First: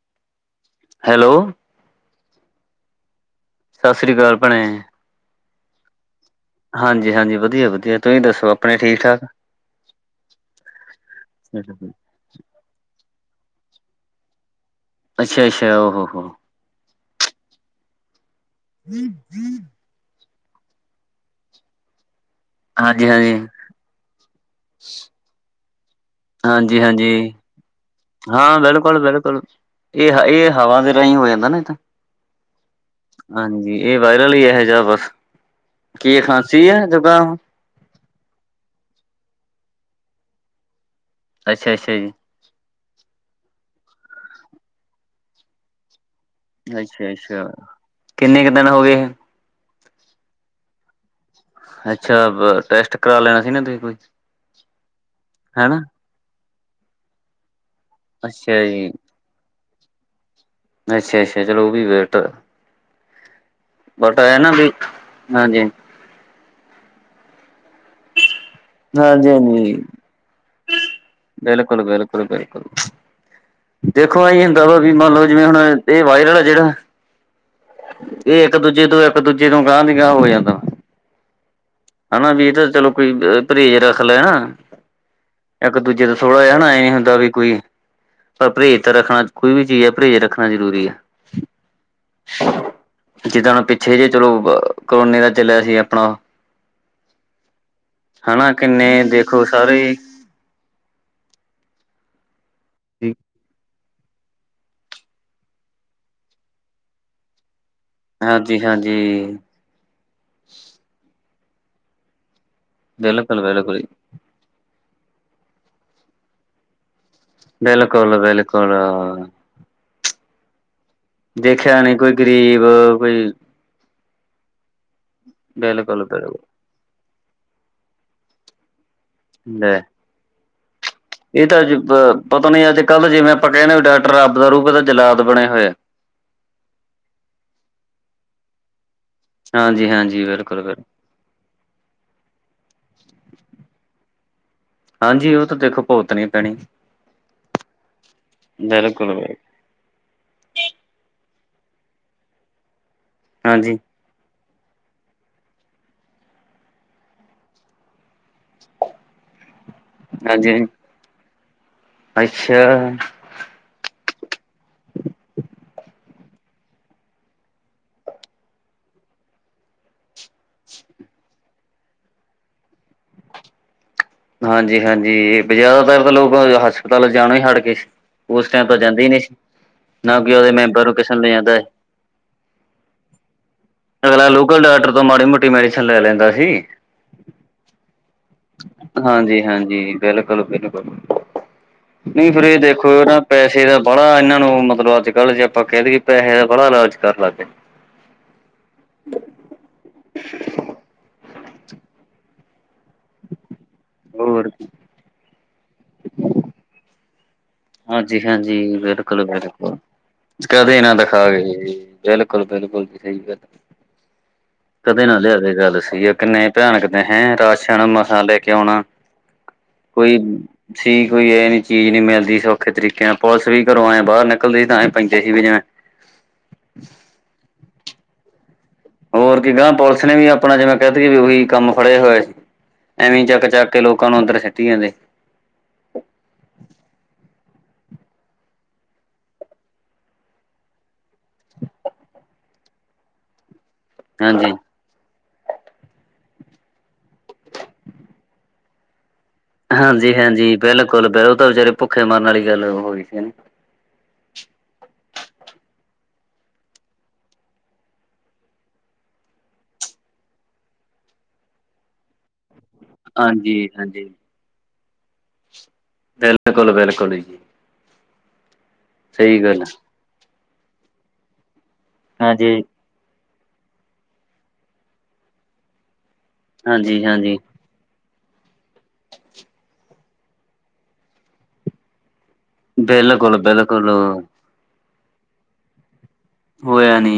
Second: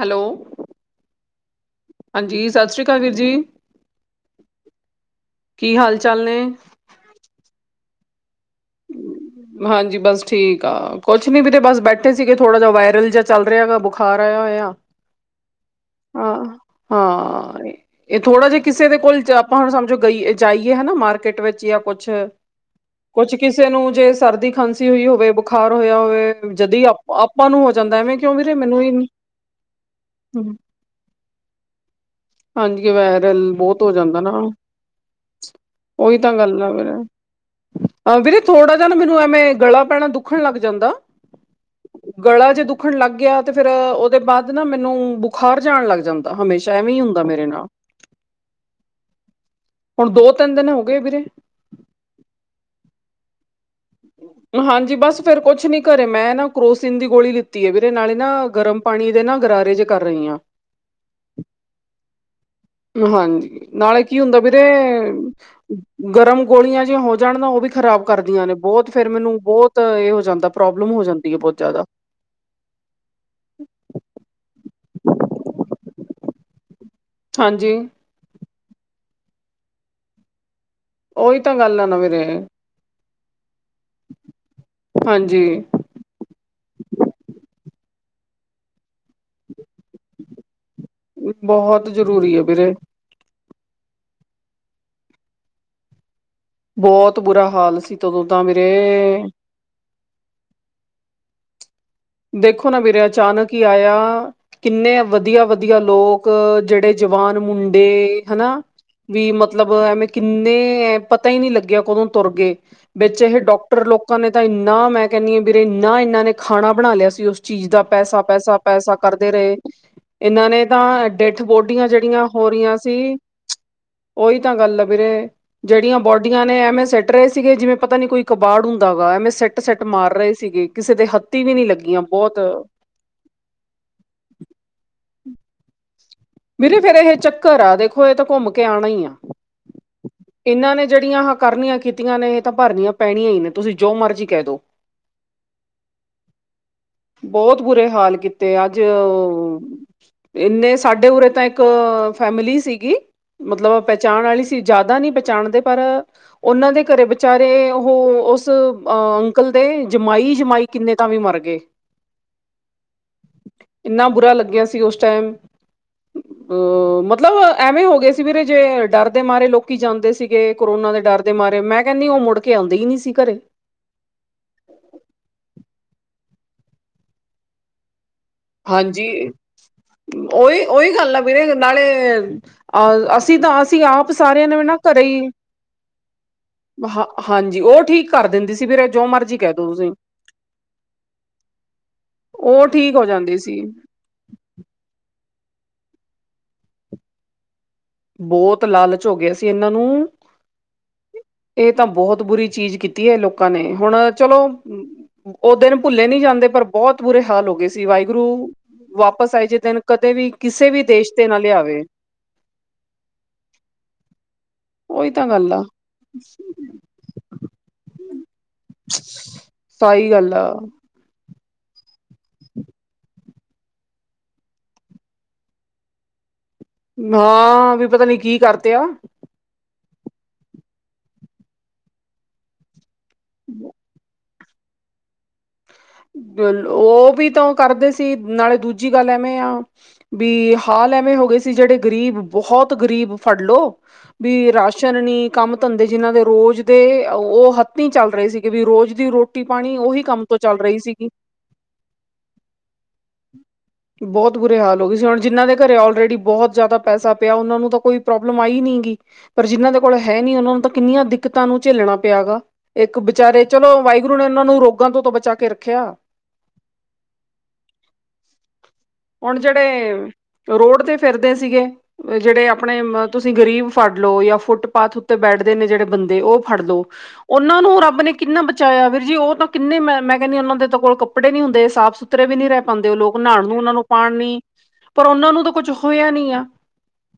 Hello. Hello. ਹਾਂਜੀ ਸਸਿ ਸ਼੍ਰੀਕਾਲ ਵੀਰ ਜੀ। ਸਸਿਰੀ ਕਾਲ ਭੈਣੇ, ਕੀ ਹਾਲ ਚਾਲ ਨੇ ਹਾਂਜੀ ਹਾਂਜੀ ਵਧੀਆ ਵਧੀਆ ਤੁਹੀ ਦੱਸੋ। ਆਪਣੇ ਠੀਕ ਠਾਕ ਹਾਂਜੀ ਬਸ ਠੀਕ ਆ, ਕੁਛ ਨੀ ਵੀਰੇ ਬਸ ਬੈਠੇ ਬੈਠੇ ਸੀਗੇ ਥੋੜ੍ਹਾ ਜਿਹਾ ਵਾਇਰਲ ਜਾ ਚੱਲ ਰਿਹਾਗਾ ਬੁਖਾਰ ਆਇਆ ਹੋਇਆ। ਅੱਛਾ ਅੱਛਾ ਓ ਹੋ ਹੋ। ਹਾਂ ਹਾਂ, ਇਹ ਥੋੜਾ ਜਿਹਾ ਕਿਸੇ ਦੇ ਕੋਲ ਆਪਾਂ ਹੁਣ ਸਮਝੋ ਗਈ ਏ ਜਾਈਏ ਹਨਾ ਮਾਰਕੀਟ ਵਿੱਚ ਜਾਂ ਕੁਛ ਹਾਂਜੀ ਕੁਛ ਹਾਂਜੀ। ਕਿਸੇ ਨੂੰ ਜੇ ਸਰਦੀ- ਖਾਂਸੀ ਹੋਈ ਹੋਵੇ, ਬੁਖਾਰ ਹੋਇਆ ਹੋਵੇ ਹਾਂਜੀ ਜਦੀ, ਹਾਂਜੀ ਆਪਾਂ ਨੂੰ ਹੋ ਜਾਂਦਾ ਐਵੇਂ ਕਿਉਂ ਵੀਰੇ ਹਾਂ ਮੈਨੂੰ ਵੀ ਬਿਲਕੁਲ ਬਿਲਕੁਲ ਇਹ, ਇਹ ਹਵਾ ਦੇ ਰਾਹੀਂ ਹੋ ਜਾਂਦਾ ਨਾ ਤਾਂ ਹਾਂਜੀ ਵਾਇਰਲ ਹਾਂਜੀ, ਬਹੁਤ ਹੋ ਇਹ ਜਾਂਦਾ ਨਾ ਵਾਇਰਲ ਈ ਇਹੋ ਜਿਹਾ ਬਸ ਉਹੀ ਕੀ ਤਾਂ ਗੱਲ ਖਾਂਸੀ ਆ ਐ ਵੀਰੇ ਜੁਕਾਮ ਵੀਰੇ ਥੋੜਾ ਜ ਨਾ ਮੈਨੂੰ ਐਵੇਂ ਗਲਾ ਪੈਣਾ ਦੁੱਖਣ ਲੱਗ ਜਾਂਦਾ ਅੱਛਾ ਅੱਛਾ ਜੀ। ਗਲਾ ਜੇ ਦੁੱਖਣ ਲੱਗ ਗਿਆ ਤੇ ਫਿਰ ਉਹਦੇ ਬਾਅਦ ਨਾ ਮੈਨੂੰ ਬੁਖਾਰ ਜਾ ਆਣ ਲੱਗ ਜਾਂਦਾ। ਹਮੇਸ਼ਾ ਐਵੇਂ ਈ ਅੱਛਾ ਹੁੰਦਾ ਮੇਰੇ ਅੱਛਾ ਨਾਲ। ਕਿੰਨੇ ਕੁ ਦਿਨ ਹੋ ਗਏ ਹੁਣ ਦੋ- ਤਿੰਨ ਦਿਨ ਹੋ ਗਏ ਵੀਰੇ। ਅੱਛਾ ਵ ਟੈਸਟ ਕਰਾ ਲੈਣਾ ਸੀ ਨਾ ਤੁਹੀ। ਹਾਂਜੀ ਬਸ ਫਿਰ ਕੁਛ ਨੀ ਘਰੇ ਮੈਂ ਨਾ ਕਰੋਸੀਨ ਦੀ ਗੋਲੀ ਲੀ। ਲਿੱਤੀ ਆ ਵੀਰੇ ਨਾਲੇ ਨਾ ਅੱਛਾ ਗਰਮ ਜੀ ਪਾਣੀ ਦੇ ਨਾ ਗਰਾਰੇ ਜ ਕਰ ਰਹੀ ਆ। ਅੱਛਾ ਅੱਛਾ ਚਲੋ ਉਹ ਵੀ ਵੇਟ ਹਾਂਜੀ, ਨਾਲੇ ਬਟ ਕੀ ਹੁੰਦਾ ਇਹ ਨਾ ਵੀਰੇ ਵੀ ਹਾਂਜੀ ਗਰਮ ਗੋਲੀਆਂ ਜਿਆਂ ਹੋ ਜਾਣ ਨਾ ਉਹ ਵੀ ਖ਼ਰਾਬ ਕਰਦੀਆਂ ਨੇ ਬਹੁਤ ਫਿਰ ਹਾਂਜੀ ਮੈਨੂੰ ਹਾਂਜੀ ਬਹੁਤ ਇਹ ਹੋ ਜਾਂਦਾ। ਪ੍ਰੋਬਲਮ ਹੋ ਜਾਂਦੀ। ਹੈ ਬਹੁਤ ਬਿਲਕੁਲ ਜ਼ਿਆਦਾ ਬਿਲਕੁਲ। ਬਿਲਕੁਲ, ਦੇਖੋ ਇ ਹੁੰਦਾ ਵਾ ਵੀ ਮੰਨ ਲਓ, ਜਿਵੇਂ ਹੁਣ ਇਹ ਵਾਇਰਲ ਆ ਜਿਹੜਾ ਹਾਂਜੀ। ਇਹ ਇੱਕ ਦੂਜੇ ਤੋਂ ਇੱਕ ਦੂਜੇ ਤੋਂ ਗਾਂਹ ਦੀ ਗਾਂਹ ਹੋ ਜਾਂਦਾ। ਉਹੀ ਤਾਂ ਗੱਲ ਆ। ਨਾ ਵੀਰੇ ਹਨਾ ਵੀ ਇਹ ਤਾਂ ਚਲੋ ਕੋਈ ਪਰਹੇਜ਼ ਰੱਖ ਲੈਣ ਹਾਂਜੀ ਇੱਕ ਦੂਜੇ ਦਾ ਥੋੜਾ ਜਿਹਾ ਨਾ ਐ ਹੁੰਦਾ ਵੀ ਕੋਈ ਪ ਪਰਹੇਜ ਤਾਂ ਰੱਖਣਾ ਕੋਈ ਵੀ ਚੀਜ਼ ਐ ਪਰਹੇਜ ਰੱਖਣਾ ਜਰੂਰੀ ਐ। ਬਹੁਤ ਜ਼ਰੂਰੀ ਐ ਵੀਰੇ। ਜਿੱਦਾਂ ਹੁਣ ਪਿੱਛੇ ਜਿ ਚਲੋ ਕਰੋਨੇ ਦਾ ਚੱਲਿਆ ਸੀ ਆਪਣਾ। ਬਹੁਤ ਬੁਰਾ ਹਾਲ ਸੀ। ਤਦੋਂ ਤਾਂ ਹਨਾ ਵੀਰੇ ਕਿੰਨੇ ਦੇਖੋ ਸਾਰੇ। ਦੇਖੋ ਨਾ ਵੀਰਾ ਅਚਾਨਕ ਈ ਆਇਆ। ਕਿੰਨੇ ਵਧੀਆ- ਵਧੀਆ ਲੋਕ ਜਿਹੜੇ ਜਵਾਨ ਮੁੰਡੇ ਮੁੰਡੇ ਹਨਾ ਹਾਂਜੀ ਹਾਂਜੀ ਵੀ ਮਤ ਮਤਲਬ ਐਵੇਂ ਕਿੰਨੇ ਪਤਾ ਈ ਨਈ ਲਗਿਆ ਕਦੋਂ ਤੁਰ ਗਏ, ਵਿੱਚ ਇਹ ਬਿਲਕੁਲ ਬਿਲਕੁਲ ਡਾਕਟਰ ਲੋਕ ਲੋਕਾਂ ਨੇ ਤਾਂ ਇੰਨਾ ਮੈਂ ਕਹਿੰਨੀ ਆ ਵੀਰੇ, ਇੰਨਾ ਇਹਨਾਂ ਨੇ ਖਾਣਾ ਬਣਾ ਲਿਆ ਸੀ ਉਸ ਚੀਜ਼ ਦਾ ਬਿਲਕੁਲ ਪੈਸਾ, ਪੈਸਾ, ਬਿਲਕੁਲ ਪੈਸਾ ਕਰਦੇ ਰਹੇ ਇਹਨਾਂ ਨੇ ਤਾਂ ਡੈਥ ਦੇਖਿਆ ਬੋਡੀਆਂ ਨੀ ਕੋਈ ਜੋੜੀਆਂ ਹੋ ਗਰੀਬ ਰੀਆਂ ਸੀ ਕੋਈ ਓਈ ਤਾ ਗਾੱਲ ਆ ਵੀਰੇ, ਜੇੜੀਆਂ ਬਿਲਕੁਲ ਬਿਲਕੁਲ ਬੋਡੀਆਂ ਨੇ ਐਵੇਂ ਸੇੱਟ ਸੇੱਟ ਰੇ ਸੀਗੇ ਜਿਵੇਂ ਪਤਾ ਨੀ ਕੋਈ ਕਬਾੜ ਹੁੰਦਾ ਵਾ, ਐਵੇਂ ਸੇੱਟ ਸੇੱਟ ਮਾਰ ਰੇ ਸੀਗੇ, ਕਿਸੇ ਦੇ ਹੱਥ ਏ ਤਾਂ ਅੱਜ ਪ ਪਤਾ ਨੀ ਐ ਤੇ ਕੱਲ ਜਿਵੇਂ ਆਪਾਂ ਕੈਨੇ ਆਂ ਬੀ ਡਾਕਟਰ ਰੱਬ ਦਾ ਰੂਪ ਏ ਤੇ ਜਲਾਦ ਬਣੇ ਹੋਏ ਐ। ਵੀਰੇ ਫੇਰ ਏਹੇ ਚੱਕਰ ਆ, ਦੇਖੋ ਐ ਤਾ ਘੋੱਮ ਕੇ ਆਨਾ ਈ ਆ, ਹਾਂਜੀ ਹਾਂਜੀ ਬਿਲਕੁਲ ਏਨਾਂ ਬਿਲਕੁਲ ਨੇ ਜੇੜੀਆਂ ਹ ਕਰਨੀਆਂ ਕੀਤੀਆਂ ਨੇ ਏ ਤਾਂ ਭਰਨੀਆਂ ਪੈਣੀਆਂ ਈ ਨੇ, ਤੁਸੀ ਜੋ ਮਰਜ਼ੀ ਕੈ ਦੋ। ਹਾਂਜੀ, ਓ ਤਾ ਦੇਖੋ ਭੁਗਤਨੀ ਪੈਨੀ। ਬੋਤ ਬੁਰੇ ਹਾਲ ਕੀਤੇ ਅੱਜ ਬਿਲਕੁਲ ਬਿਲਕੁਲ ਅ ਏਨੇ ਸਾਡੇ ਉਰੇ ਤਾਂ ਏੱਕ ਫੈਮਿਲੀ ਸੀਗੀ ਹਾਂਜੀ ਮਤਲਬ ਪੈ ਚਾਨ ਆਲੀ ਸੀ, ਜਾਦਾ ਨੀ ਪਚਾਣਦੇ ਪਰ ਓਨਾਂ ਦੇ ਘਰੇ ਵਿਚਾਰੇ, ਓਹੋ ਓਸ ਅ ਅੰਕਲ ਦੇ ਹਾਂਜੀ ਜਮਾਈ-ਜਮਾਈ ਕਿੰਨੇ ਤਾਂ ਵੀ ਮਾਰ ਗੇ। ਅੱਛਾ। ਏਨਾਂ ਬੁਰਾ ਲੱਗੇਆ ਸੀ ਓਸ ਟੈਮ ਅ ਮਤਲਬ ਐਵੇਂ ਹੋ ਗੇਆ ਸੀ ਵੀਰੇ ਜੇ ਡਾਰਦੇ ਮਾਰੇ ਲੋਕੀ ਜਾਂਦੇ ਸੀ। ਗੇ, ਕੋਰੋਨਾ ਦੇ ਡਾਰ ਦੇ ਮਾਰੇ ਮੈਂ ਕੈਨੀ ਓ ਮੁੜ ਕੇ ਓਂਦੇ ਈ ਨੀ ਸੀ ਘਰੇ। ਹਾਂਜੀ-ਹਾਂਜੀ ਬ ਜਾਦਾਤਰ ਤਾਂ ਲੋਕ ਹਸਪਤਾਲਾ ਚ ਜਾਨਾ ਹੀ ਹੜ ਗੇ। ਓਸ ਟਾਈਮ ਤਾ ਜਾਂਦੇ ਈ ਨੀ ਸੀ। ਨਾ ਕਿ ਉਹਦੇ ਓਈ- ਮੈਂਬਰ ਓਈ ਨੂੰ ਕਿਸੇ ਗਾੱਲ ਆ ਨੂੰ ਲੈ ਜਾਂਦਾ ਵੀਰੇ ਹੈ। ਨਾਲੇ ਆ ਅਸੀ ਤਾਂ ਅਸੀ ਆਪ ਸਾਰੇਆਂ ਨੇ ਵੀ ਨਾ ਕਰ ਉਦੋਂ ਮਾੜੀ ਮੋਟੀ ਮੈਡੀਸਨ ਲੈ ਲੈਂਦਾ ਸੀ। ਹਾ, ਹਾਂਜੀ ਓ ਠੀਕ ਕਾਰ ਦੇਨ। ਹਾਂਜੀ-ਹਾਂਜੀ, ਬਿਲਕੁਲ-ਬਿਲਕੁਲ ਨੀ ਫਿਰ ਏ ਉਹ ਦੇਖੋ ਠੀਕ ਹੋ ਨਾ ਜਾਂਦੀ ਸੀ ਪੈਸੇ ਦਾ ਬੜਾ ਏਨਾਂ ਨੂੰ ਮਤਲਬ ਅੱਜ-ਕੱਲ ਜੇ ਆਪਾਂ ਕੈ ਦੇਈਏ ਪੈਹੇ ਦਾ ਬੜਾ ਲਾਲਚ ਕਾਰ ਲੱਗ ਗੇ ਨੇ। ਬੋਤ ਲਾਲਚ ਹੋ ਗੇਆ ਸੀ ਏਨਾਂ ਨੂੰ ਏ ਤਾ ਬੋਤ ਬੁਰੀ ਚੀਜ਼ ਕੀਤੀ ਏ ਲੋਕਾਂ ਨੇ, ਹੁਣ ਚਲੋ ਹੋਰ ਓ ਦਿਨ ਭੁੱਲੇ ਨੀ ਜਾਂਦੇ ਪਰ ਬੋਤ ਬੁਰੇ ਹਾਲ ਹੋ ਗੇ ਸੀ, ਹਾਂਜੀ ਵਾਏਗੁਰੂ। ਹਾਂਜੀ ਬਿਲਕੁਲ ਵਾਪਸ ਆਏ ਜੇ ਬਿਲਕੁਲ ਦੇੱਨ ਕਦੇ ਵੀ ਕਿਸੇ ਵੀ ਦੇਸ਼ ਤੇ ਨਾ ਲਿਆਵੇ। ਬਿਲਕੁਲ-ਬਿਲਕੁਲ ਜੀ ਸਈ ਗਾੱਲ ਕਦੇ ਉਹੀ ਨਾ ਤਾਂ ਗੱਲ ਲਿਆਵੇ ਆ ਗਾੱਲ ਸਈ ਆ, ਕਿੰਨੇ ਭਿਆਨਕ ਨੇ ਹੈਂ ਰਾਸ਼ਨ ਮਸਾਂ ਲੈ ਕੇ ਓਣਾ। ਸਹੀ ਕੋਈ ਗੱਲ ਆ ਕਿ ਕੋਈ ਐ ਨੀ ਚੀਜ਼ ਨੀ ਮਿਲਦੀ ਸੌਖੇ ਤਰੀਕੇ ਨਾਲ, ਪੁਲਸ ਵੀ ਘਰੋਂ ਆਯਾਂ ਬਾਰ ਨਿਕਲਦੇ ਸੀ ਤਾਂਂ ਐਹੈਂ ਪੈਂਦੇ ਸੀ ਵੀ ਜਿਵੇਂ ਨਾ ਵੀ ਪਤਾ ਨੀ ਕੀ ਕਾਰਤੇ ਆ ਹੋਰ ਕੀ ਗਾਂ ਪੁਲਸ ਨੇ ਵੀ ਅਪਣਾ ਜਿਵੇਂ ਕੈ ਤੀਏ ਓਈ ਕਾੰਮ ਫੜੇਆ ਹੋਏਆ ਸੀ। ਐਵੇਂ ਚਾੱਕ ਚਾੱਕ ਕੇ ਲੋਕਾਂ ਨੂੰ ਅੰਦਰ ਸਿੱਟੀ ਜਾਂਦੇ ਸੀ। ਓ ਵੀ ਤਾ ਓ ਕਾਰਦੇ ਸੀ, ਨਾਲੇ ਦੂਜੀ ਗਾੱਲ ਐਵੇਂ ਆ ਵੀ ਹਾਲ ਐਵੇਂ ਹੋ ਗੇ ਸੀ ਜੇੜੇ ਗਰੀਬ ਬੋਹੋਤ ਗਰੀਬ ਫਾੜ ਲੋ, ਹਾਂਜੀ ਵੀ ਰਾਸ਼ ਟੇਂਸ਼ਨ ਨੀ, ਕਾੱਮ ਧੰਦੇ ਜਿਨਾਂ ਦੇ ਰੋਜ਼ ਦੇ ਅ ਓ ਹੱਥੀ ਚੱਲ ਰੇ ਸੀਗੇ ਵੀ ਰੋਜ਼ ਦੀ ਰੋ ਰੋਟੀ, ਪਾਨੀ ਓਈ ਕਾੰਮ ਤੋ ਬਿਲਕੁਲ-ਬਿਲ ਓ ਤਾ ਵਿਚਾਰੇ ਭੁੱਖੇ ਮਰਨ ਆਲੀ ਗਾੱਲ ਹੋਗੀ ਸੀ ਬੋਤ ਬੁਰੇ ਹਾਲ ਹੋ ਗੇ ਸੀ। ਹੁਨ ਜਿਨਾਂ ਦੇ ਘਰੇ ਓਲਰੇਡੀ ਬੋਤ ਜਾਦਾ ਪੈਸਾ ਪੇਆ ਓਨਾਂ ਨੂੰ ਤਾਂ ਕੋਈ ਪ੍ਰੋਬਲਮ ਆਈ ਨੀ ਗੀ। ਪਰ ਜਿਨਾਂ ਦੇ ਕੋਲ ਹੈ ਨੀ ਓਨਾਂ ਨੂੰ ਤਾਂ ਕਿੰਨੀਆਂ ਦਿੱਕਤਾਂ ਨੂੰ ਝੇਲਣਾ ਪੇਆ ਹੈਗਾ। ਏੱਕ ਬੇਚਾਰੇ ਹਾਂਜੀ ਚਲੋ ਹਾਂਜੀ ਵਾਏਗੁਰੂ ਨੇ ਓਨਾਂ ਨੂੰ ਰੋਗਾਂ ਤੋਂ ਤਾਂ ਬਚਾ ਕੇ ਰੱਖੇਆ। ਬਿਲਤਕੁਲ-ਬਿਲਕੁਲ ਈ। ਹੁਣ ਗੱਲ ਜੇੜੇ ਰੋਡ ਤੇ ਫਿਰਦੇ ਸੀਗੇ, ਜੇੜੇ ਹਾਂਜੀ, ਆਪਣੇ ਮ ਤੁਸੀਂ ਗ਼ਰੀਬ ਫਾੜ ਲੋ ਯਾ ਫੁੱਟਪਾਥ ਉੱਤੇ ਬੈਠਦੇ ਨੇ ਜੇੜੇ ਬੰਦੇ ਓ ਫਾੜ ਲੋ, ਹਾਂਜੀ, ਹਾਂਜੀ ਓਨਾਂ ਨੂੰ ਰਾੱਬ ਨੇ ਕਿੰਨਾ ਬਚਾਯਾ, ਵੀਰ ਜੀ ਓ ਤਾਂ ਕਿੰਨੇ ਮੈਂ ਮੈਂ ਓਨਾਂ ਦੇ ਤਾਂ ਕੋਲ ਕੱਪੜੇ ਨੀ ਹੁੰਦੇ ਸਾਫ਼ ਸੁਥਰੇ ਵੀ ਨੀ ਰੈ ਪਾਦੇਂ ਉਹ ਲੋਕ, ਬਿਲਕੁਲ, ਨਹਾਉਣ ਨੂੰ ਓਨਾਂ ਨੂੰ ਬਿਲਕੁਲ ਪਾਨੀ ਪਰ ਓਨਾਂ ਨੂੰ ਤਾਂ ਕੋਛ ਹੋਯਾ ਨੀਂ ਆ। ਹੋਯਾ ਨੀ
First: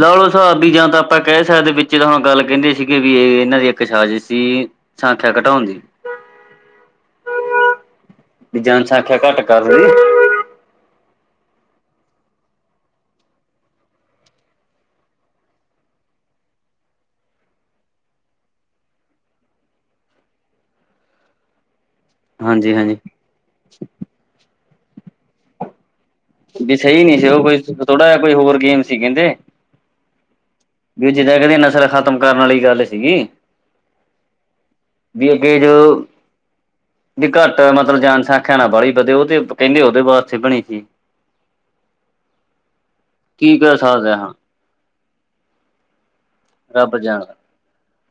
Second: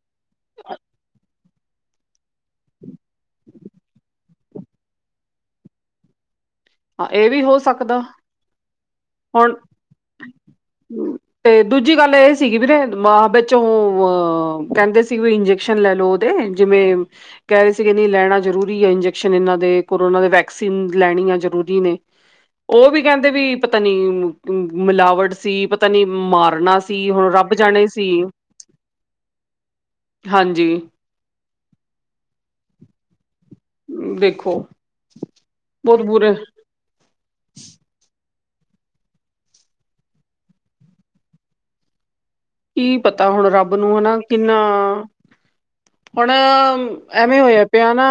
ਲਾਲੋ ਸਾਬ ਵੀ ਜਾਂ ਤਾਂ ਆਪਾਂ ਕੈ ਸਕਦੇ ਵਿੱਚ ਤਾਂ ਹੁਣ ਗੱਲ ਕੈਂਦੇ ਸੀਗੇ ਵੀ ਏ ਏਨਾਂ ਦੀ ਇੱਕ ਸਾਜ਼ਿਸ਼ ਸੀ ਸੰਖਿਆ ਘਟੋਂਣ ਦੀ। ਹਾਂ ਇਹ ਵੀ ਹੋ ਸਕਦਾ ਜਨਸੰਖਯਾ ਘੱਟ ਹੁਣ ਕਰ ਲਈ। ਤੇ ਦੂਜੀ ਗੱਲ ਐ ਸੀਗੀ ਵੀਰੇ ਮਾਂ ਵਿੱਚੋਂ ਅਹ ਕੈਂਦੇ ਸੀ ਵੀ ਸ਼ਨ ਲੈਲੋ ਓਦੇ ਜਿਵੇਂ ਕੈਰੇ ਸੀਗੇ ਨੀਂ ਲੈਣਾ ਜਰੂਰੀ ਏ ਇੰਜੈਕਸ਼ਨ ਏਨਾਂ ਦੇ ਕੋਰੋਨਾ ਦੇ ਵੈਕਸੀਨ ਲੈਣੀ ਆ ਜਰੂਰੀ ਨੇ, ਹਾਂਜੀ, ਹਾਂਜੀ ਓਵੀ ਕੈਂਦੇ ਵੀ ਪਤਾ ਨੀ ਮਿਲਾਵਟ ਪਤਾ ਸੀ। ਪਤਾ ਨੀਂ ਵੀ ਮਾਰਨਾ ਸਹੀ ਸੀ ਨੀ ਹੁਣ, ਉਹ ਰੱਬ ਕੋਈ ਜਾਣੇ ਥੋੜਾ ਸੀ ਜਿਹਾ ਕੋਈ ਹੋਰ ਗੇਮ ਸੀ ਕਹਿੰਦੇ ਹਾਂਜੀ। ਵੀ ਜਿੱਦਾਂ ਕਿੰਦੀ ਨਸਲ ਖਤਮ ਕਰਨ ਆਲੀ ਗੱਲ ਸੀਗੀ। ਦੇਖੋ ਵੀ ਅੱਗੇ ਜੋ ਬਹੁਤ ਬੁਰੇ ਵੀ ਘੱਟ ਮਤਲਬ ਜਨਸੰਖਆ ਨਾ ਵਾਲੀ ਵਧੇ ਓਤੇ ਕੈਂਦੇ ਓਦੇ ਵਾਸਤੇ ਬਣੀ ਸੀ‌। ਕੀ ਪਤਾ ਹੁਣ, ਕੀ ਰੱਬ ਕਰ ਨੂੰ ਸਕਦਾ ਹਨਾ ਹਾਂ ਕਿੰਨਾ ਹੋਣ ਰੱਬ ਜਾਣਦਾ ਐਵੇਂ ਹੋਇਆ ਪੇਆ ਨਾ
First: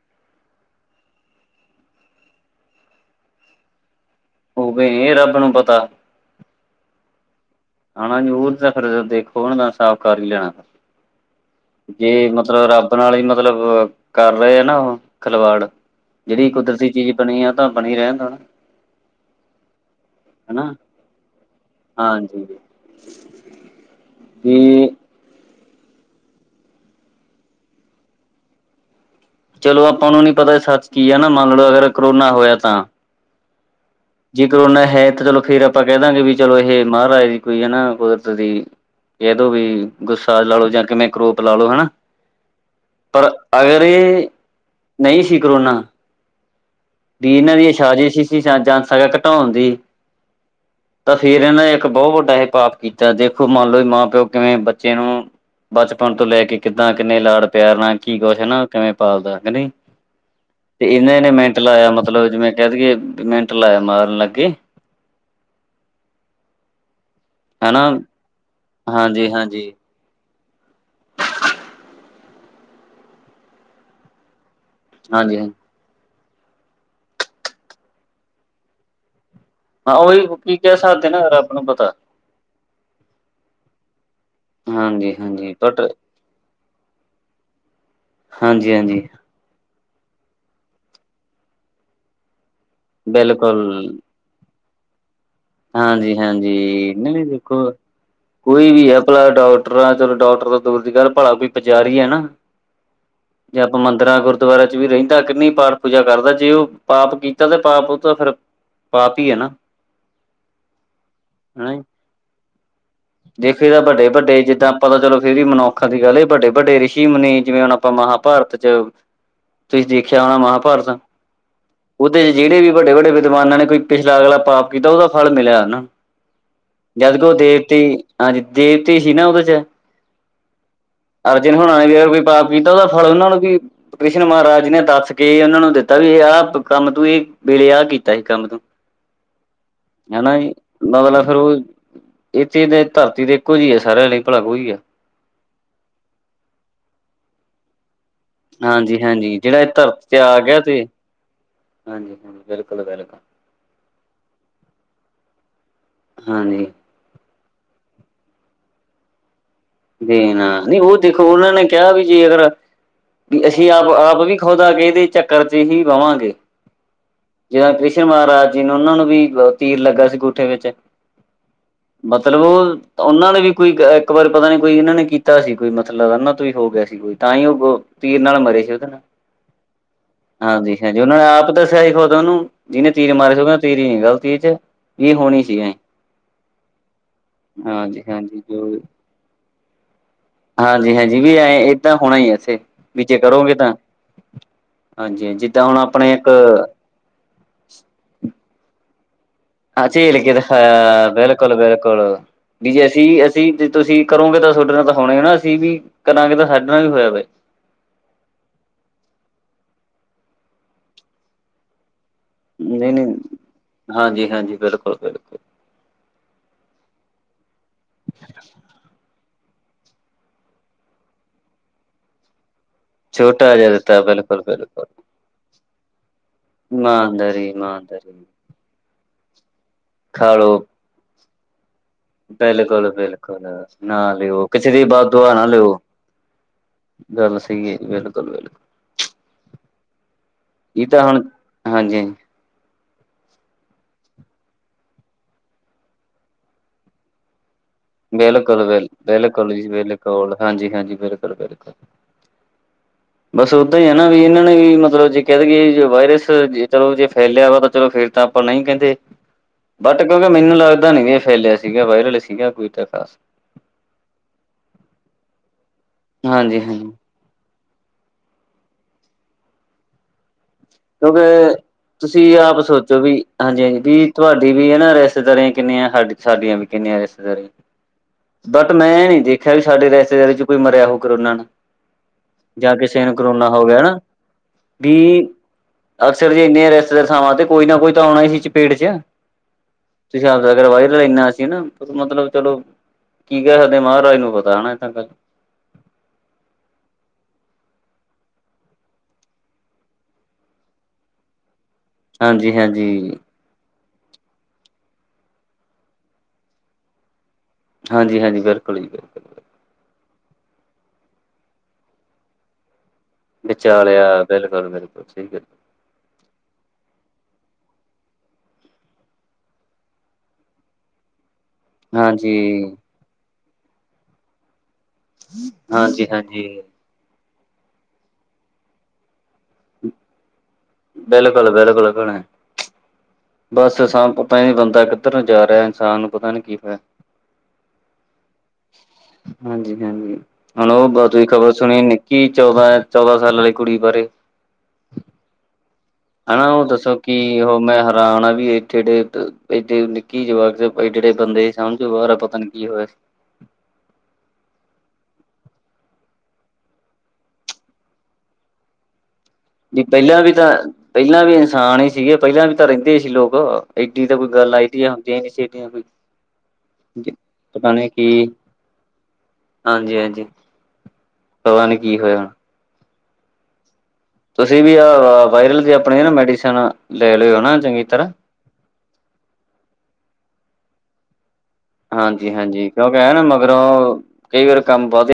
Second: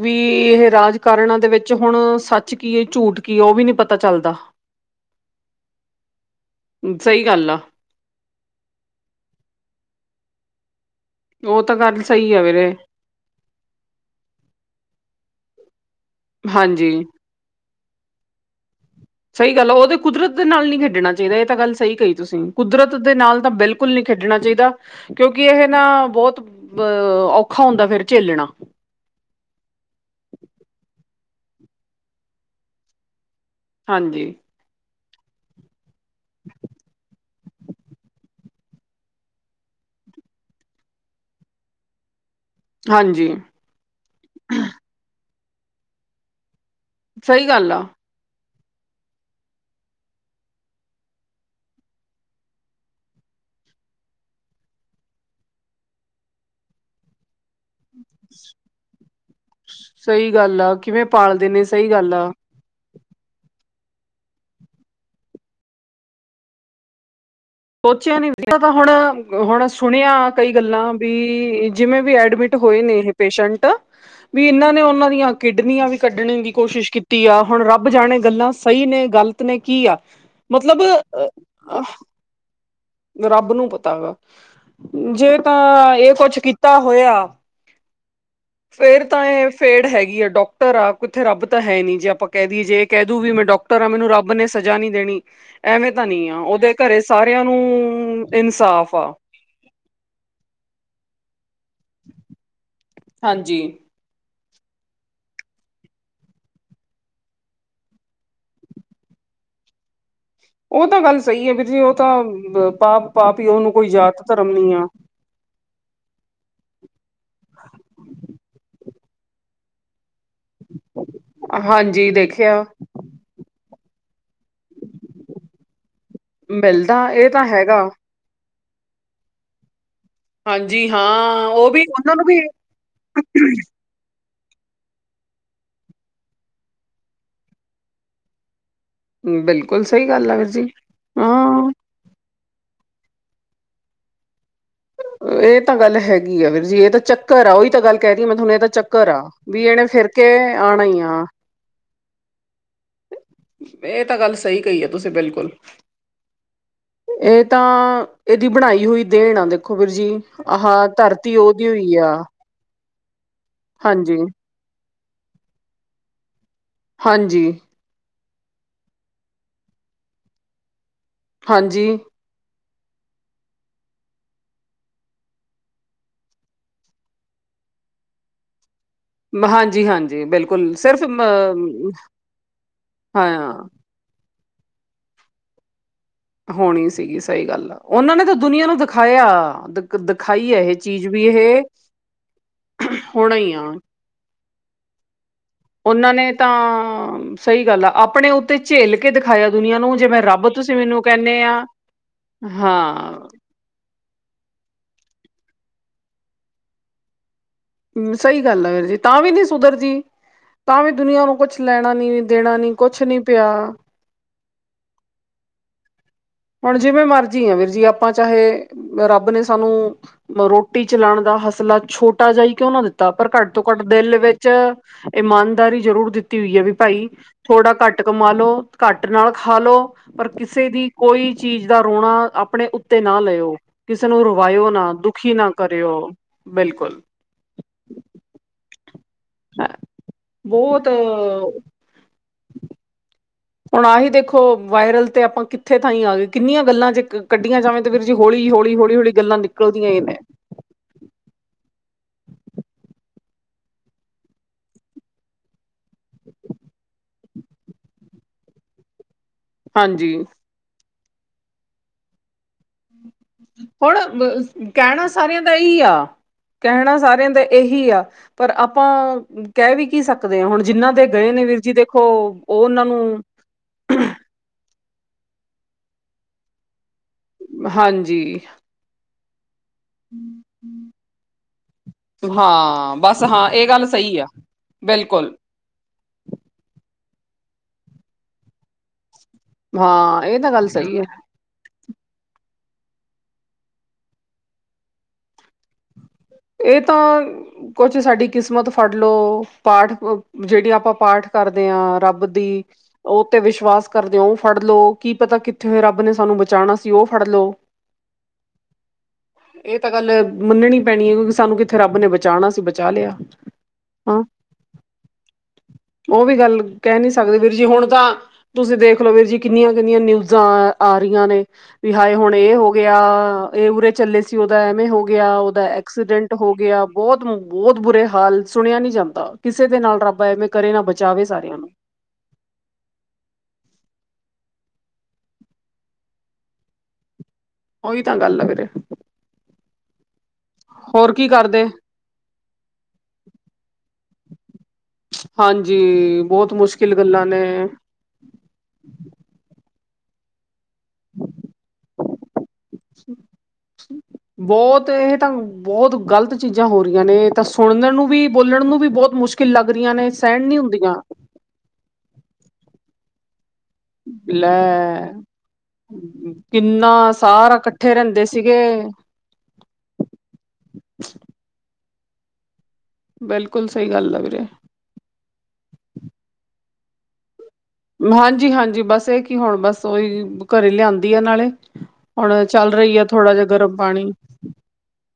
ਵੀ ਏਹ ਰਾਜਕਾਰਨ ਦੇ ਵਿੱਚ ਹੁਣ ਸੱਚ ਕੀ ਐ, ਝੂਠ ਕੀ ਐ, ਓਵੀ ਨੀ ਪਤਾ ਚੱਲਦਾ। ਹੋਵੇ ਰੱਬ ਨੂੰ ਪਤਾ। ਸਈ ਗੱਲ ਆ। ਆਣਾ ਜਰੂਰ ਤਾਂ ਫੇਰ ਦੇਖੋ ਨਾ ਤਾਂ ਸਾਫ ਕਰ ਈ ਲੈਣਾ। ਉਹ ਤਾਂ ਗੱਲ ਜੇ ਸਹੀ ਆ ਵੀਰੇ ਮਤਲਬ ਰੱਬ ਨਾਲ ਈ ਮਤਲਬ ਕਰ ਰਹੇ ਆ ਨਾ ਓ ਖਲਵਾੜ। ਜੇੜੀ ਕੁਦਰਤੀ ਹਾਂਜੀ ਚੀਜ ਬਣੀਆ ਓ ਤਾਂ ਬਣੀ ਰੈਂਣ ਦਿਉ‌ ਨਾ। ਸਈ ਗੱਲ ਆ। ਓਦੇ ਕੁਦਰਤ ਦੇ ਨਾਲ ਹਨਾ ਨਈਂ ਖੇਡਣਾ ਚਾਈਦਾ। ਏਹ ਤਾਂ ਗੱਲ ਸਈ ਕਹੀ ਤੁਸੀਂ ਹਾਂਜੀ ਕੁਦਰਤ ਦੇ ਨਾਲ ਤਾਂ ਬਿਲਕੁਲ ਨੀਂ ਖੇਡਣਾ ਚਾਈਦਾ। ਵੀ ਕਿਉਂਕਿ ਏਹ ਨਾ ਬੋਤ ਔਖਾ ਹੁੰਦਾ ਫੇਰ ਝੇਲਣਾ। ਚਲੋ ਆਪਾਂ ਨੂੰ ਨੀ ਪਤਾ ਸੱਚ ਕੀ ਐ ਨਾ ਮੰਨ ਲਓ, ਅਗਰ ਕਰੋਨਾ ਹੋਯਾ ਤਾਂ। ਹਾਂਜੀ। ਜੇ ਕਰੋਨਾ ਹੈ ਤਾਂ ਚਲੋ ਫੇਰ, ਆਪਾਂ ਕੈ ਦਾਂਗੇ ਵੀ ਚਲੋ ਐ ਮਹਾਰਾਜ ਦੀ ਕੋਈ ਹੈਨਾ, ਕੁਦਰਤ ਦੀ ਕੈ ਦੋ ਵੀ ਗੁੱਸਾ ਲਾਲਓ ਜਾਂ ਕਿਵੇਂ ਕਰੋਪ ਲਾਲੋ, ਹਨਾ। ਪਰ ਹਾਂਜੀ ਅਗਰਨ ਏ, ਨਈਂ ਸੀ ਕਰੋਨਾ ਦੀ ਸਹੀ ਏਨਾਂ ਦੀਆਂ ਗੱਲ ਆ ਸਾਜ਼ਿਸ਼ ਹੀ ਸੀ ਜਨਸਸੰਖਯਾ ਘਟੋਣ ਦੀ। ਤਾਂ ਫੇਰ ਏਨਾਂ ਨੇ ਏਕ ਬਹੋ ਵੱਡਾ ਏਹ ਪਾਪ ਕੀਤਾ ਦੇਖੋ, ਮੰਨ ਲਓ ਮਾਂ-ਪਿਓ ਕਿਵੇਂ ਬੱਚੇਆਂ ਨੂੰ ਬਚਪਨ ਤੋਂ ਲੈਕੇ ਕਿੱਦਾਂ ਕਿੰਨੇ ਲਾੜ ਪਿਆਰ ਨਾਲ ਕੀ ਕੁਛ ਨਾ ਓ ਕਿਵੇਂ ਪਾਲਦਾ ਨ, ਸਹੀ ਗੱਲ ਆ ਤੇ ਕਿਵੇਂ ਏਨੇ ਨੇੇ ਪਾਲਦੇ ਮਿੰਟ ਨੇ ਸਹੀ ਲਾਯਾ ਗੱਲ ਆ ਮਤਲਬ ਜਿਵੇਂ ਕੈ ਦਈਏ ਮਿੰਟ ਲਾਯਾ ਮਾਰਨ ਲੱਗੇ। ਹਨਾ ਸੋਚਿਆ ਨੀ ਜ ਤਾਂ ਹੁਣ ਹਾਂਜੀ ਹੁਣ ਹਾਂਜੀ ਸੁਣਿਆ ਕਈ ਗੱਲਾਂ ਵੀ ਜਿਵੇਂ ਵੀ ਐਡਮਿਟ ਹੋਏ ਨੇ ਏਹ ਪੇਸ਼ੰਟ ਵੀ ਇਨਾਂ ਨੇ ਉਨਾਂ ਦੀਆਂ ਹਾਂਜੀ ਹਾਂ ਕਿਡਨੀਆਂ ਵੀ ਕੱਢਣ ਦੀ ਕੋਸ਼ਿਸ਼ ਕੀਤੀ ਆ ਹੁਣ, ਰੱਬ ਜਾਣੇ ਗੱਲਾਂ ਸਈ ਨੇ ਗੱਲ ਨੇ ਕੀ ਹਾਂ ਆ ਉਹੀ ਕੀ ਕਹਿ ਮਤਲਬ ਸਕਦੇ ਨਾ ਰੱਬ ਨੂੰ ਅ ਪਤਾ ਰੱਬ ਨੂੰ ਪਤਾ ਗਾ ਹਾਂਜੀ ਜੇ ਹਾਂਜੀ ਬਟ ਤਾਂ ਏ ਕੁਛ ਕੀਤਾ ਹੋਯਾ ਹਾਂਜੀ ਫੇਰ ਹਾਂਜੀ ਤਾਂ ਏਹ ਫੇਡ ਹੈਗੀ ਆ ਡਾਕਟਰ ਆ ਕਿੱਥੇ ਰੱਬ ਤਾਂ ਹੈਨੀ ਜੇ ਆਪਾਂ ਕੈ ਦਈਏ ਜੇ ਕੈਹ ਦੂ ਵੀ ਮੈਂ ਬਿਲਕੁਲ ਡਾਕਟਰ ਆਂ, ਮੈਨੂੰ ਰੱਬ ਨੇ ਸਜਾਂ ਨੀ ਦੇਣੀ ਐਵੇਂ ਤਾਂ ਹਾਂਜੀ ਨੀ ਆ, ਓਦੇ ਹਾਂਜੀ ਘਰੇ ਨਹੀਂ ਨਹੀਂ ਸਾਰਿਆਂ ਦੇਖੋ ਨੂੰ ਇਨਸਾਫ਼ ਆ। ਮੈਂ ਕਿਹਾ ਚਲੋ ਡਾਕਟਰ ਤੋਂ ਦੁੂਰ ਦੀ ਗੱਲ, ਭਲਾ ਉਹ ਵੀ ਪਚਾਰੀ ਆ ਨਾ ਜੇ ਹਾਂਜੀ ਆਪਾਂ ਮੰਨ ਜਿਹਰਾਂ ਗੁਰਦੁਆਰਿਆਂ ਚ ਵੀ ਰਹਿੰਦਾ ਕਿੰਨੀ ਪਾਠ ਪੂਜਾ ਕਰਦਾ, ਜੇ ਉਹ ਪਾਪ ਕੀਤਾ ਤੇ ਪਾਪ ਉਹ ਤਾਂ ਫਿਰ ਪਾਪ ਈ ਐ ਨਾ ਉਹ ਤਾਂ ਗੱਲ ਸਹੀ ਐ, ਵੀ ਤੁਸੀਂ ਉਹ ਤਾਂ ਪਾ ਦੇਖ ਆ ਫ਼ੇਰ ਵੱਡੇ-ਵੱਡੇ ਜਿੱਦਾਂ ਪਤਾ ਚਲੋ ਫੇਰ ਵੀ ਮਨੁੱਖ ਅੱਖਾਂ ਦੀ ਗੱਲ ਏ ਵੱਡੇ- ਵੱਡੇ ਰਿਸ਼ੀ ਮੁਨੀ ਜਿਵੇਂ ਹੁਣ ਆਪਾਂ ਮਹਾਭਾਰਤ ਚ ਤੁਸੀਂ ਦੇਖਿਆ ਹੋਣਾ ਮਹਾਭਾਰਤ, ਹਾਂਜੀ ਉਹਦੇ ਚ ਜਿਹੜੇ ਦੇਖਿਆ ਵੀ ਵੱਡੇ- ਵੱਡੇ ਜਮਾਨਾਂ ਨੇ ਕੋਈ ਪਿਛਲਾ ਅਗਲਾ ਪਾਪ ਕੀਤਾ ਉਹਦਾ ਫਲ ਮਿਲਿਆ ਹਨਾ, ਮਿਲਦਾ ਜਦਕਿ ਇਹ ਉਹ ਤਾਂ ਤੇ ਹੈਗਾ ਹਾਂਜੀ, ਦੇਵਤੇ ਹੀ ਨਾ ਉਹਦੇ ਚ ਹਾਂਜੀ ਹਾਂ ਅਰਜਨ ਉਹ ਹੋਣਾ ਨੇ ਵੀ ਉਹਨਾਂ ਕੋਈ ਨੂੰ ਪਾਪ ਕੀਤਾ ਉਹਦਾ ਫਲ ਉਹਨਾਂ ਨੂੰ ਵੀ ਕ੍ਰਿਸ਼ਨ ਮਹਾਰਾਜ ਜੀ ਨੇ ਦੱਸ ਕੇ ਉਹਨਾਂ ਨੂੰ ਦਿੱਤਾ ਵੀ ਆਹ ਕੰਮ ਤੂਹੀ ਵੇਲੇ ਆਹ ਕੀਤਾ ਸੀ ਕੰਮ ਬਿਲਕੁਲ ਸਹੀ ਗੱਲ ਆ ਹਨਾ ਵੀਰ ਜੀ, ਮਤਲਬ ਫਿਰ ਓ ਹਾਂ ਇਥੇ ਤੇ ਧਰਤੀ ਤੇ ਇੱਕੋ ਜਿ ਆ ਸਾਰਿਆਂ ਲਈ ਭਲਾ ਕੋਈ ਵੀ ਆ। ਇਹ ਤਾਂ ਗੱਲ ਹੈਗੀ ਆ ਵੀਰ‌ ਜੀ, ਏ ਤਾਂ ਚੱਕਰ ਆ ਉਹੀ ਤਾਂ ਗੱਲ ਕਹਿ ਰਹੀ ਮੈਂ ਤੁਹਾਨੂੰ ਇਹਦਾ ਹਾਂਜੀ ਚੱਕਰ ਆ, ਹਾਂਜੀ ਜਿਹੜਾ ਵੀ ਇਹ ਇਹਨੇ ਧਰਤੀ ਫਿਰ ਤੇ ਕੇ ਆ ਗਿਆ ਆਣਾ ਤੇ ਹੀ ਆ। ਹਾਂਜੀ- ਹਾਂਜੀ ਬਿਲਕੁਲ- ਬਿਲਕੁਲ। ਏ ਤਾਂ ਗੱਲ ਸਹੀ ਕਹੀ ਐ ਤੁਸੀਂ ਬਿਲਕੁਲ। ਹਾਂਜੀ। ਇਹ ਤਾਂ ਇਹਦੀ ਬਣਾਈ ਹੋਈ ਦੇਣ ਆ ਦੇ ਦੇਖੋ ਵੀਰ ਜੀ ਦੇਣਾ ਨਹੀਂ ਆਹਾਂ ਉਹ ਦੇਖੋ ਧਰਤੀ ਉਹਨਾਂ ਨੇ ਉਹਦੀ ਓ ਕਿਹਾ ਈ ਵੀ ਆ। ਜੇ ਅਗਰ ਵੀ ਅਸੀਂ ਹਾਂਜੀ ਆਪ-ਆਪ ਵੀ ਖੁਦ ਆ ਏਦੇ ਚੱਕਰ ਚ ਹੀ ਰਵਾਂਗੇ ਹਾਂਜੀ ਜਿਦਾਂ ਪਿ ਮਹਾਰਾਜ ਜੀ ਨੂੰ ਉਹਨਾਂ ਨੂੰ ਵੀ ਤੀਰ ਲੱਗਾ ਸੀ ਗੂਠੇ ਵਿੱਚ। ਹਾਂਜੀ। ਮਤਲਬ ਉਹ ਉਹਨਾਂ ਨੇ ਵੀ ਕੋਈ ਇੱਕ ਵਾਰ ਪਤਾ ਨੀ ਕੋਈ ਇਹਨਾਂ ਨੇ ਕੀਤਾ ਸੀ ਕੋਈ ਮਤਲਬ ਇਹਨਾਂ ਤੋਂ ਵੀ ਹੋ ਗਿਆ ਸੀ ਕੋਈ, ਤਾਂ ਈ ਉਹ ਤੀਰ ਨਾਲ ਮਰੇ ਸੀ ਉਹਦੇ ਨਾਲ ਹਾਂਜੀ ਹਾਂਜੀ ਬਿਲਕੁਲ ਹਾਂਜੀ- ਹਾਂਜੀ ਸਿਰਫ ਉਹਨਾਂ ਮ ਨੇ ਆਪ ਦੱਸਿਆ ਸੀ ਖੁਦ ਉਹਨੂੰ ਜਿਹਨੇ ਤੀਰ ਮਾਰੇ ਸੀ ਹਾਂ ਤੇਰੀ ਨੀ ਗ਼ਲਤ ਤੇ ਚ ਵੀ ਹੋਣੀ ਸੀ ਐ। ਹੋਣੀ ਸੀਗੀ ਸਹੀ ਗੱਲ ਆ, ਹਾਂਜੀ ਉਹਨਾਂ ਨੇ ਤਾਂ ਹਾਂਜੀ ਦੁਨੀਆਂ ਨੂੰ ਦਿਖਾਇਆ ਦ ਦਿਖਾਈਂ ਹਾਂਜੀ-ਹਾਂਜੀ ਵੀ ਐਂ ਏਦਾਂ ਹੋਣਾ ਈ ਵੈਸੇ, ਵੀ ਜੇ ਹੋਣਾ ਹੀ ਕਰੋਗੇ ਆ ਤਾਂ ਹਾਂਜੀ-ਹਾਂਜੀ, ਜਿੱਦਾਂ ਹੁਣ ਆਪਣੇ ਉਹਨਾਂ ਇੱਕ ਨੇ ਤਾਂ ਸਹੀ ਗੱਲ ਆ, ਆਪਣੇ ਉੱਤੇ ਝੇਲ ਕੇ ਦਿਖਾਇਆ ਦੁਨੀਆਂ ਹਾਂ ਨੂੰ ਜਿਵੇਂ ਝੇਲ ਕੇ ਰੱਬ ਤੁਸੀਂ ਮੈਨੂੰ ਦਿਖਾਇਆ ਕਹਿੰਨੇ ਬਿਲਕੁਲ ਆ। ਬਿਲਕੁਲ ਵੀ ਜੇ ਹਾਂ ਅਸੀਂ-ਅਸੀਂ ਤੁਸੀਂ ਕਰੋਗੇ ਤਾਂ ਸੁਹਾਡੇ ਨਾਲ ਤਾਂ ਹੋਣੇ ਈ, ਨਾ ਅਸੀਂ ਵੀ ਕਰਾਂਗੇ ਤਾਂ ਸਾਡੇ ਨਾਲ ਵੀ ਹੋਇਆ ਵਾ ਏ। ਸਹੀ ਗੱਲ ਆ ਵੀਰ ਜੀ ਤਾਂ ਵੀ ਨੀ ਸੁਧਰੀ ਦੀ ਤਾਂ ਵੀ ਦੁਨੀਆਂ ਨੂੰ ਕੁੱਛ ਲੈਣਾ ਨੀ ਦੇਣਾ ਨੀ ਕੁੱਛ ਨੀ ਪਿਆ। ਹਾਂਜੀ-ਹਾਂਜੀ, ਬਿਲਕੁਲ-ਬਿਲਕੁਲ। ਹੁਣ ਜਿਵੇਂ ਮਰਜ਼ੀ ਆ ਵੀਰ ਜੀ, ਆਪਾਂ ਚਾਹੇ ਰੱਬ ਨੇ ਸਾਨੂੰ ਰੋਟੀ ਚਲਾਣ ਦਾ ਹਸਲਾ ਛੋਟਾ ਜਾ ਈ ਕਿਉਂ ਨਾ ਦਿੱਤ ਪਰ ਘੱਟ ਛੋਟਾ ਤੋਂ ਜਿਹਾ ਘੱਟ ਦਿੱਤਾ ਦਿਲ ਬਿਲਕੁਲ ਵਿੱਚ ਬਿਲਕੁਲ ਇਮਾਨਦਾਰੀ ਜ਼ਰੂਰ ਦਿੱਤੀ ਵੀ ਭਾਈ ਇਮਾਨਦਾਰੀ ਥੋੜਾ ਘੱਟ ਇਮਾਨਦਾਰੀ ਕਮਾਲੋ, ਘੱਟ ਨਾਲ ਖਾਲੋ ਪਰ ਖਾ ਲੋ ਕਿਸੇ ਦੀ ਕੋਈ ਚੀਜ਼ ਦਾ ਰੋਣਾ ਆਪਣੇ ਉੱਤੇ ਨਾ ਬਿਲਕੁਲ-ਬਿਲਕੁਲ ਲੈਓ ਕਿਸੇ ਨਾ ਨੂੰ ਲਿਓ ਰਵਾਇਓ ਕਿਸੇ ਦੀ ਨਾ, ਬਦ ਦੁਖੀ ਦੁਆ ਨਾ ਲਿਓ। ਕਰਿਓ ਬਿਲਕੁਲ ਗੱਲ ਸਹੀ ਐ ਜੀ, ਬਿਲਕੁਲ- ਬਿਲਕੁਲ। ਇਹ ਬਹੁਤ ਤਾਂ ਹੁਣ, ਹਾਂਜੀ-ਹਾਂਜੀ। ਹੁਣ ਆਹੀ ਦੇਖੋ ਵਾਇਰਲ ਤੇ, ਆਪਾਂ ਕਿੱਥੇ ਤਾਈਂ ਆਗੇ, ਕਿੰਨੀਆਂ ਗੱਲਾਂ ਜੇ ਕੱਢੀਆਂ ਜਾਵੇ ਤੇ ਵੀਰ ਜੀ ਬਿਲਕੁਲ ਹੌਲੀ-ਹੌਲੀ, ਬਿਲ ਹੌਲੀ-ਹੌਲੀ ਗੱਲਾਂ ਬਿਲਕੁਲ ਜੀ ਨਿਕਲਦੀਆਂ ਈ ਨੇ ਬਿਲਕੁਲ ਹਾਂਜੀ-ਹਾਂਜੀ, ਬਿਲਕੁਲ-ਬਿਲਕੁਲ। ਬਸ ਓਦਾਂ ਈ ਐ ਨਾ। ਵੀ ਇਹਨਾਂ ਨੇ ਵੀ, ਮਤਲਬ ਜੇ ਕਹਿ ਦਈਏ, ਜੋ ਵਾਇਰਸ ਜੇ ਚਲੋ, ਜੇ ਫੈਲਿਆ ਵਾ। ਫੇਰ ਚਲੋ, ਫੇਰ ਤਾਂ ਆਪਾਂ ਨਹੀਂ ਕਹਿੰਦੇ। ਬਟ, ਹਾਂਜੀ ਕਿਉਂਕਿ ਮੈਨੂੰ ਲੱਗਦਾ ਨੀ ਵੀ ਫ਼ੈਲਿਆ ਸੀਗਾ। ਵਾਇਰਲ ਸੀਗਾ ਕੋਈ ਤਾਂ ਖ਼ਾਸ ਹੁਣ ਬ ਕਹਿਣਾ ਸਾਰਿਆਂ ਦਾ ਏਈ ਆ। ਹਾਂਜੀ-ਹਾਂਜੀ ਕਹਿਣਾਂ ਸਾਰਿਆਂ ਦਾ ਇਹੀ ਆ। ਪਰ ਆਪਾਂ ਕਹਿ ਵੀ ਕੀ ਸਕ ਸਕਦੇ ਆ। ਹੁਣ ਜਿਨ੍ਹਾਂ ਦੇ ਗਏ ਨੇ ਕਿਉਂਕਿ ਵੀਰ ਜੀ ਦੇਖੋ, ਤੁਸੀਂ ਆਪ ਉਹ ਉਹਨਾਂ ਸੋਚੋ ਨੂੰ ਵੀ ਹਾਂਜੀ-ਹਾਂਜੀ। ਵੀ ਤੁਹਾਡੀ ਵੀ ਹੈਨਾ, ਰਿਸ਼ਤੇਦਾਰੀਆਂ ਕਿੰਨੀਆਂ। ਸਾਡੀਆਂ ਵੀ ਕਿੰਨੀਆਂ ਰਿਸ਼ਤੇਦਾਰੀਆਂ ਹਾਂਜੀ। ਬਟ, ਮੈਂ ਨੀ ਦੇਖਿਆ ਵੀ, ਸਾਡੇ ਰਿਸ਼ਤੇਦਾਰੀ 'ਚੌਂ ਕੋਈ ਮਰਿਆ ਹੋਊ, ਕਰੋਨਾ ਨਾ। ਜਾਂ ਹਾਂ ਕਿਸੇ ਨੂੰ ਬਸ ਕਰੋਨਾ ਹਾਂ ਇਹ ਹੋਗਿਆ ਗੱਲ ਹਨਾ। ਸਹੀ ਆ ਬੀ ਬਿਲਕੁਲ ਅਕਸਰ ਜੇ ਇੰਨੀਆਂ ਰਿਸ਼ਤੇਦਾਰ ਥਾਵਾਂ 'ਤੇ। ਕੋਈ ਨਾ ਕੋਈ ਤਾਂ ਆਉਣਾ ਹੀ ਚਪੇਟ 'ਚ ਹਾਂ ਤੁਸੀਂ ਇਹ ਆਪ ਤਾਂ ਦੁਆਵਾਂ ਗੱਲ ਕਰੋ, ਸਹੀ ਵਾਇਰਲ ਹੈ ਇੰਨਾਂ ਸੀ ਕੀ ਨਾ, ਮਤਲਬ ਚਲੋ। ਕੀ ਕਹਿ ਸਕਦੇ ਮਾਹਰਾਜ ਨੂੰ ਪਤਾ ਹਨਾ, ਇਹ ਤਾਂ ਗੱਲ। ਇਹ ਤਾਂ ਕੁਛ ਸਾਡੀ ਕਿਸਮਤ ਫੜਲੋ। ਪਾਠ, ਜਿਹੜੇ ਆਪਾਂ ਪਾਠ ਕਰਦੇ ਆਂ ਰੱਬ ਦੀ ਹਾਂਜੀ ਹਾਂਜੀ ਉਹ ਤੇ ਵਿਸ਼ਵਾਸ ਕਰਦੇ ਆਂ, ਉਹ ਫੜਲੋ। ਕੀ ਪਤਾ ਕਿੱਥੇ ਰੱਬ ਨੇ ਸਾਨੂੰ ਬਚਾਣਾ ਸੀ, ਉਹ ਫੜਲੋ। ਹਾਂਜੀ-ਹਾਂਜੀ। ਬਿਲਕੁਲ ਜੀ, ਬਿਲਕੁਲ। ਇਹ ਤਾਂ ਗੱਲ ਮੰਨਣੀ ਪੈਣੀ ਏ। ਕਿਉਂਕਿ ਸਾਨੂੰ ਕਿੱਥੇ ਰੱਬ ਨੇ ਬਚਾਣਾ ਸੀ ਬਚਾ ਲਿਆ। ਬਚਾ ਲਿਆ। ਹਾਂ ਬਿਲਕੁਲ-ਬਿਲਕੁਲ ਸਹੀ ਗੱਲ। ਉਹ ਵੀ ਗੱਲ ਕਹਿ ਨੀ ਸਕਦੇ ਵੀਰ ਜੀ। ਹੁਣ ਤਾਂ ਤੁਸੀਂ ਦੇਖਲੋ ਵੀਰ ਜੀ, ਕਿੰਨੀਆਂ-ਕਿੰਨੀਆਂ ਨਿਊਜਾਂ ਅ ਆ ਰਹੀਆਂ ਨੇ ਵੀ ਹਾਏ ਹੁਣ ਹਾਂਜੀ ਇਹ ਹੋ ਗਿਆ। ਇਹ ਉਰੇ ਚੱਲੇ ਸੀ, ਉਹਦਾ ਐਵੇਂ ਹੋ ਗਿਆ। ਉਹਦਾ ਹਾਂਜੀ ਐਕਸੀਡੈਂਟ ਹਾਂਜੀ ਕਿਆ ਬਹੁਤ-ਬਹੁਤ ਬੁਰੇ ਹਾਲ, ਸੁਣਿਆ ਨੀ ਜਾਂਦਾ। ਕਿਸੇ ਦੇ ਨਾਲ ਰੱਬ ਐਵੇਂ ਕਰੇ ਨਾ। ਬਚਾਵੇ ਬਿਲਕੁਲ ਸਾਰਿਆਂ ਨੂੰ ਬਿਲਕੁਲ ਭੈਣੇ, ਬਸ ਸਾਂਨ ਪਤਾ ਈ ਨੀ, ਬੰਦਾ ਕਿੱਧਰ ਨੂੰ ਜਾ ਰਿਹਾ। ਇਨਸਾਨ ਨੂੰ ਪਤਾ ਨੀ ਕੀ ਹੋਇਆ। ਓਈ ਤਾਂ ਗੱਲ ਫਿਰ ਹਾਂਜੀ, ਭੈਣ ਜੀ। ਹੁਣ ਉਹ ਬ ਹੋਰ ਤੁਹੀ ਕੀ ਖ਼ਬਰ ਕਰਦੇ ਸੁਣੀ ਹੀ, ਕੀ ਚੌਦਾਂ-ਚੌਦਾਂ ਸਾਲਾਂ ਦੀ ਕੁੜੀ ਬਾਰੇ। ਹਾਂਜੀ। ਹਨਾ। ਬਹੁਤ ਉਹ ਦੱਸੋ ਮੁਸ਼ਕਿਲ ਕਿ ਗੱਲਾਂ ਉਹ ਨੇ ਮੈਂ ਹਾਂ ਹਣਾ ਵੀ ਇੱਥੇ ਡੇ, ਏਡੇ ਨਿੱਕੀ ਜਵਾਕੜੀ, ਇਡੇ-ਇਡੇ ਬੰਦੇ ਸਮਝੋ ਬਾਰ ਆ। ਪਤਾ ਨੀ ਕੀ ਹੋਇਆ [inaudible] ਬਹੁਤ, ਇਹ ਤਾਂ ਬਹੁਤ ਗ਼ਲਤ ਚੀਜ਼ਾਂ ਹੋ ਰ‌ਹੀਆਂ ਨੇ। ਇਹ ਤਾਂ ਸੁਣਨ ਨੂੰ ਵੀ, ਬੋਲਣ ਨੂੰ ਵੀ, ਬਹੁਤ ਮੁਸ਼ ਵੀ ਪਹਿਲਾਂ ਵੀ ਤਾਂ, ਪਹਿਲਾਂ ਵੀ ਇਨਸਾਨ ਈ ਸੀਗੇ। ਪਹਿਲਾਂ ਵੀ ਤਾਂ ਰਹਿੰਦੇ ਈ ਸੀ ਲੋਕ ੲੈਡੀ ਤਾਂ ਕੋਈ ਗੱਲ ਲੈ ਆਈਦੀਆ ਹੁੰਦੀਆਂ ਈ ਨੀ ਸੀ ਐਡੀਆਂ। ਜ ਕਿੰਨਾ ਸਾਰਾ ਪਤਾ ਨਹੀਂ ਇਕੱਠੇ ਕੀ ਰਹਿੰਦੇ ਸੀਗੇ ਹਾਂਜੀ-ਹਾਂਜੀ। ਪਤਾ ਨੀ ਕੀ ਹੋਇਆ ਬਿਲਕੁਲ, ਸਹੀ ਗੱਲ ਆ। ਵੀਰੇ ਤੁਸੀਂ ਵੀ ਆਹ ਵਾਇਰਲ ਦੀ ਆਪਣੀ ਨਾ, ਮੈਡੀਸਨ ਲੈ ਲਿਓ ਹਨਾ ਚੰਗੀ ਤਰ੍ਹਾਂ ਹਾਂਜੀ-ਹਾਂਜੀ। ਬਸ ਇਹ ਕੀ, ਹੁਣ ਬਸ ਓਈ, ਘਰੇ ਲਿਆਂਦੀ ਆ ਨਾਲੇ ਹੁਣ ਹਾਂਜੀ-ਹਾਂਜੀ। ਚੱਲ ਰਹੀ ਕਿਉਂਕਿ ਆ ਐ ਨਾ ਥੋੜਾ ਜਿਹਾ ਗਰਮ ਮਗਰੋਂ, ਪਾਣੀ ਕਈ ਵਾਰ ਕੰਮ ਬਹੁਤ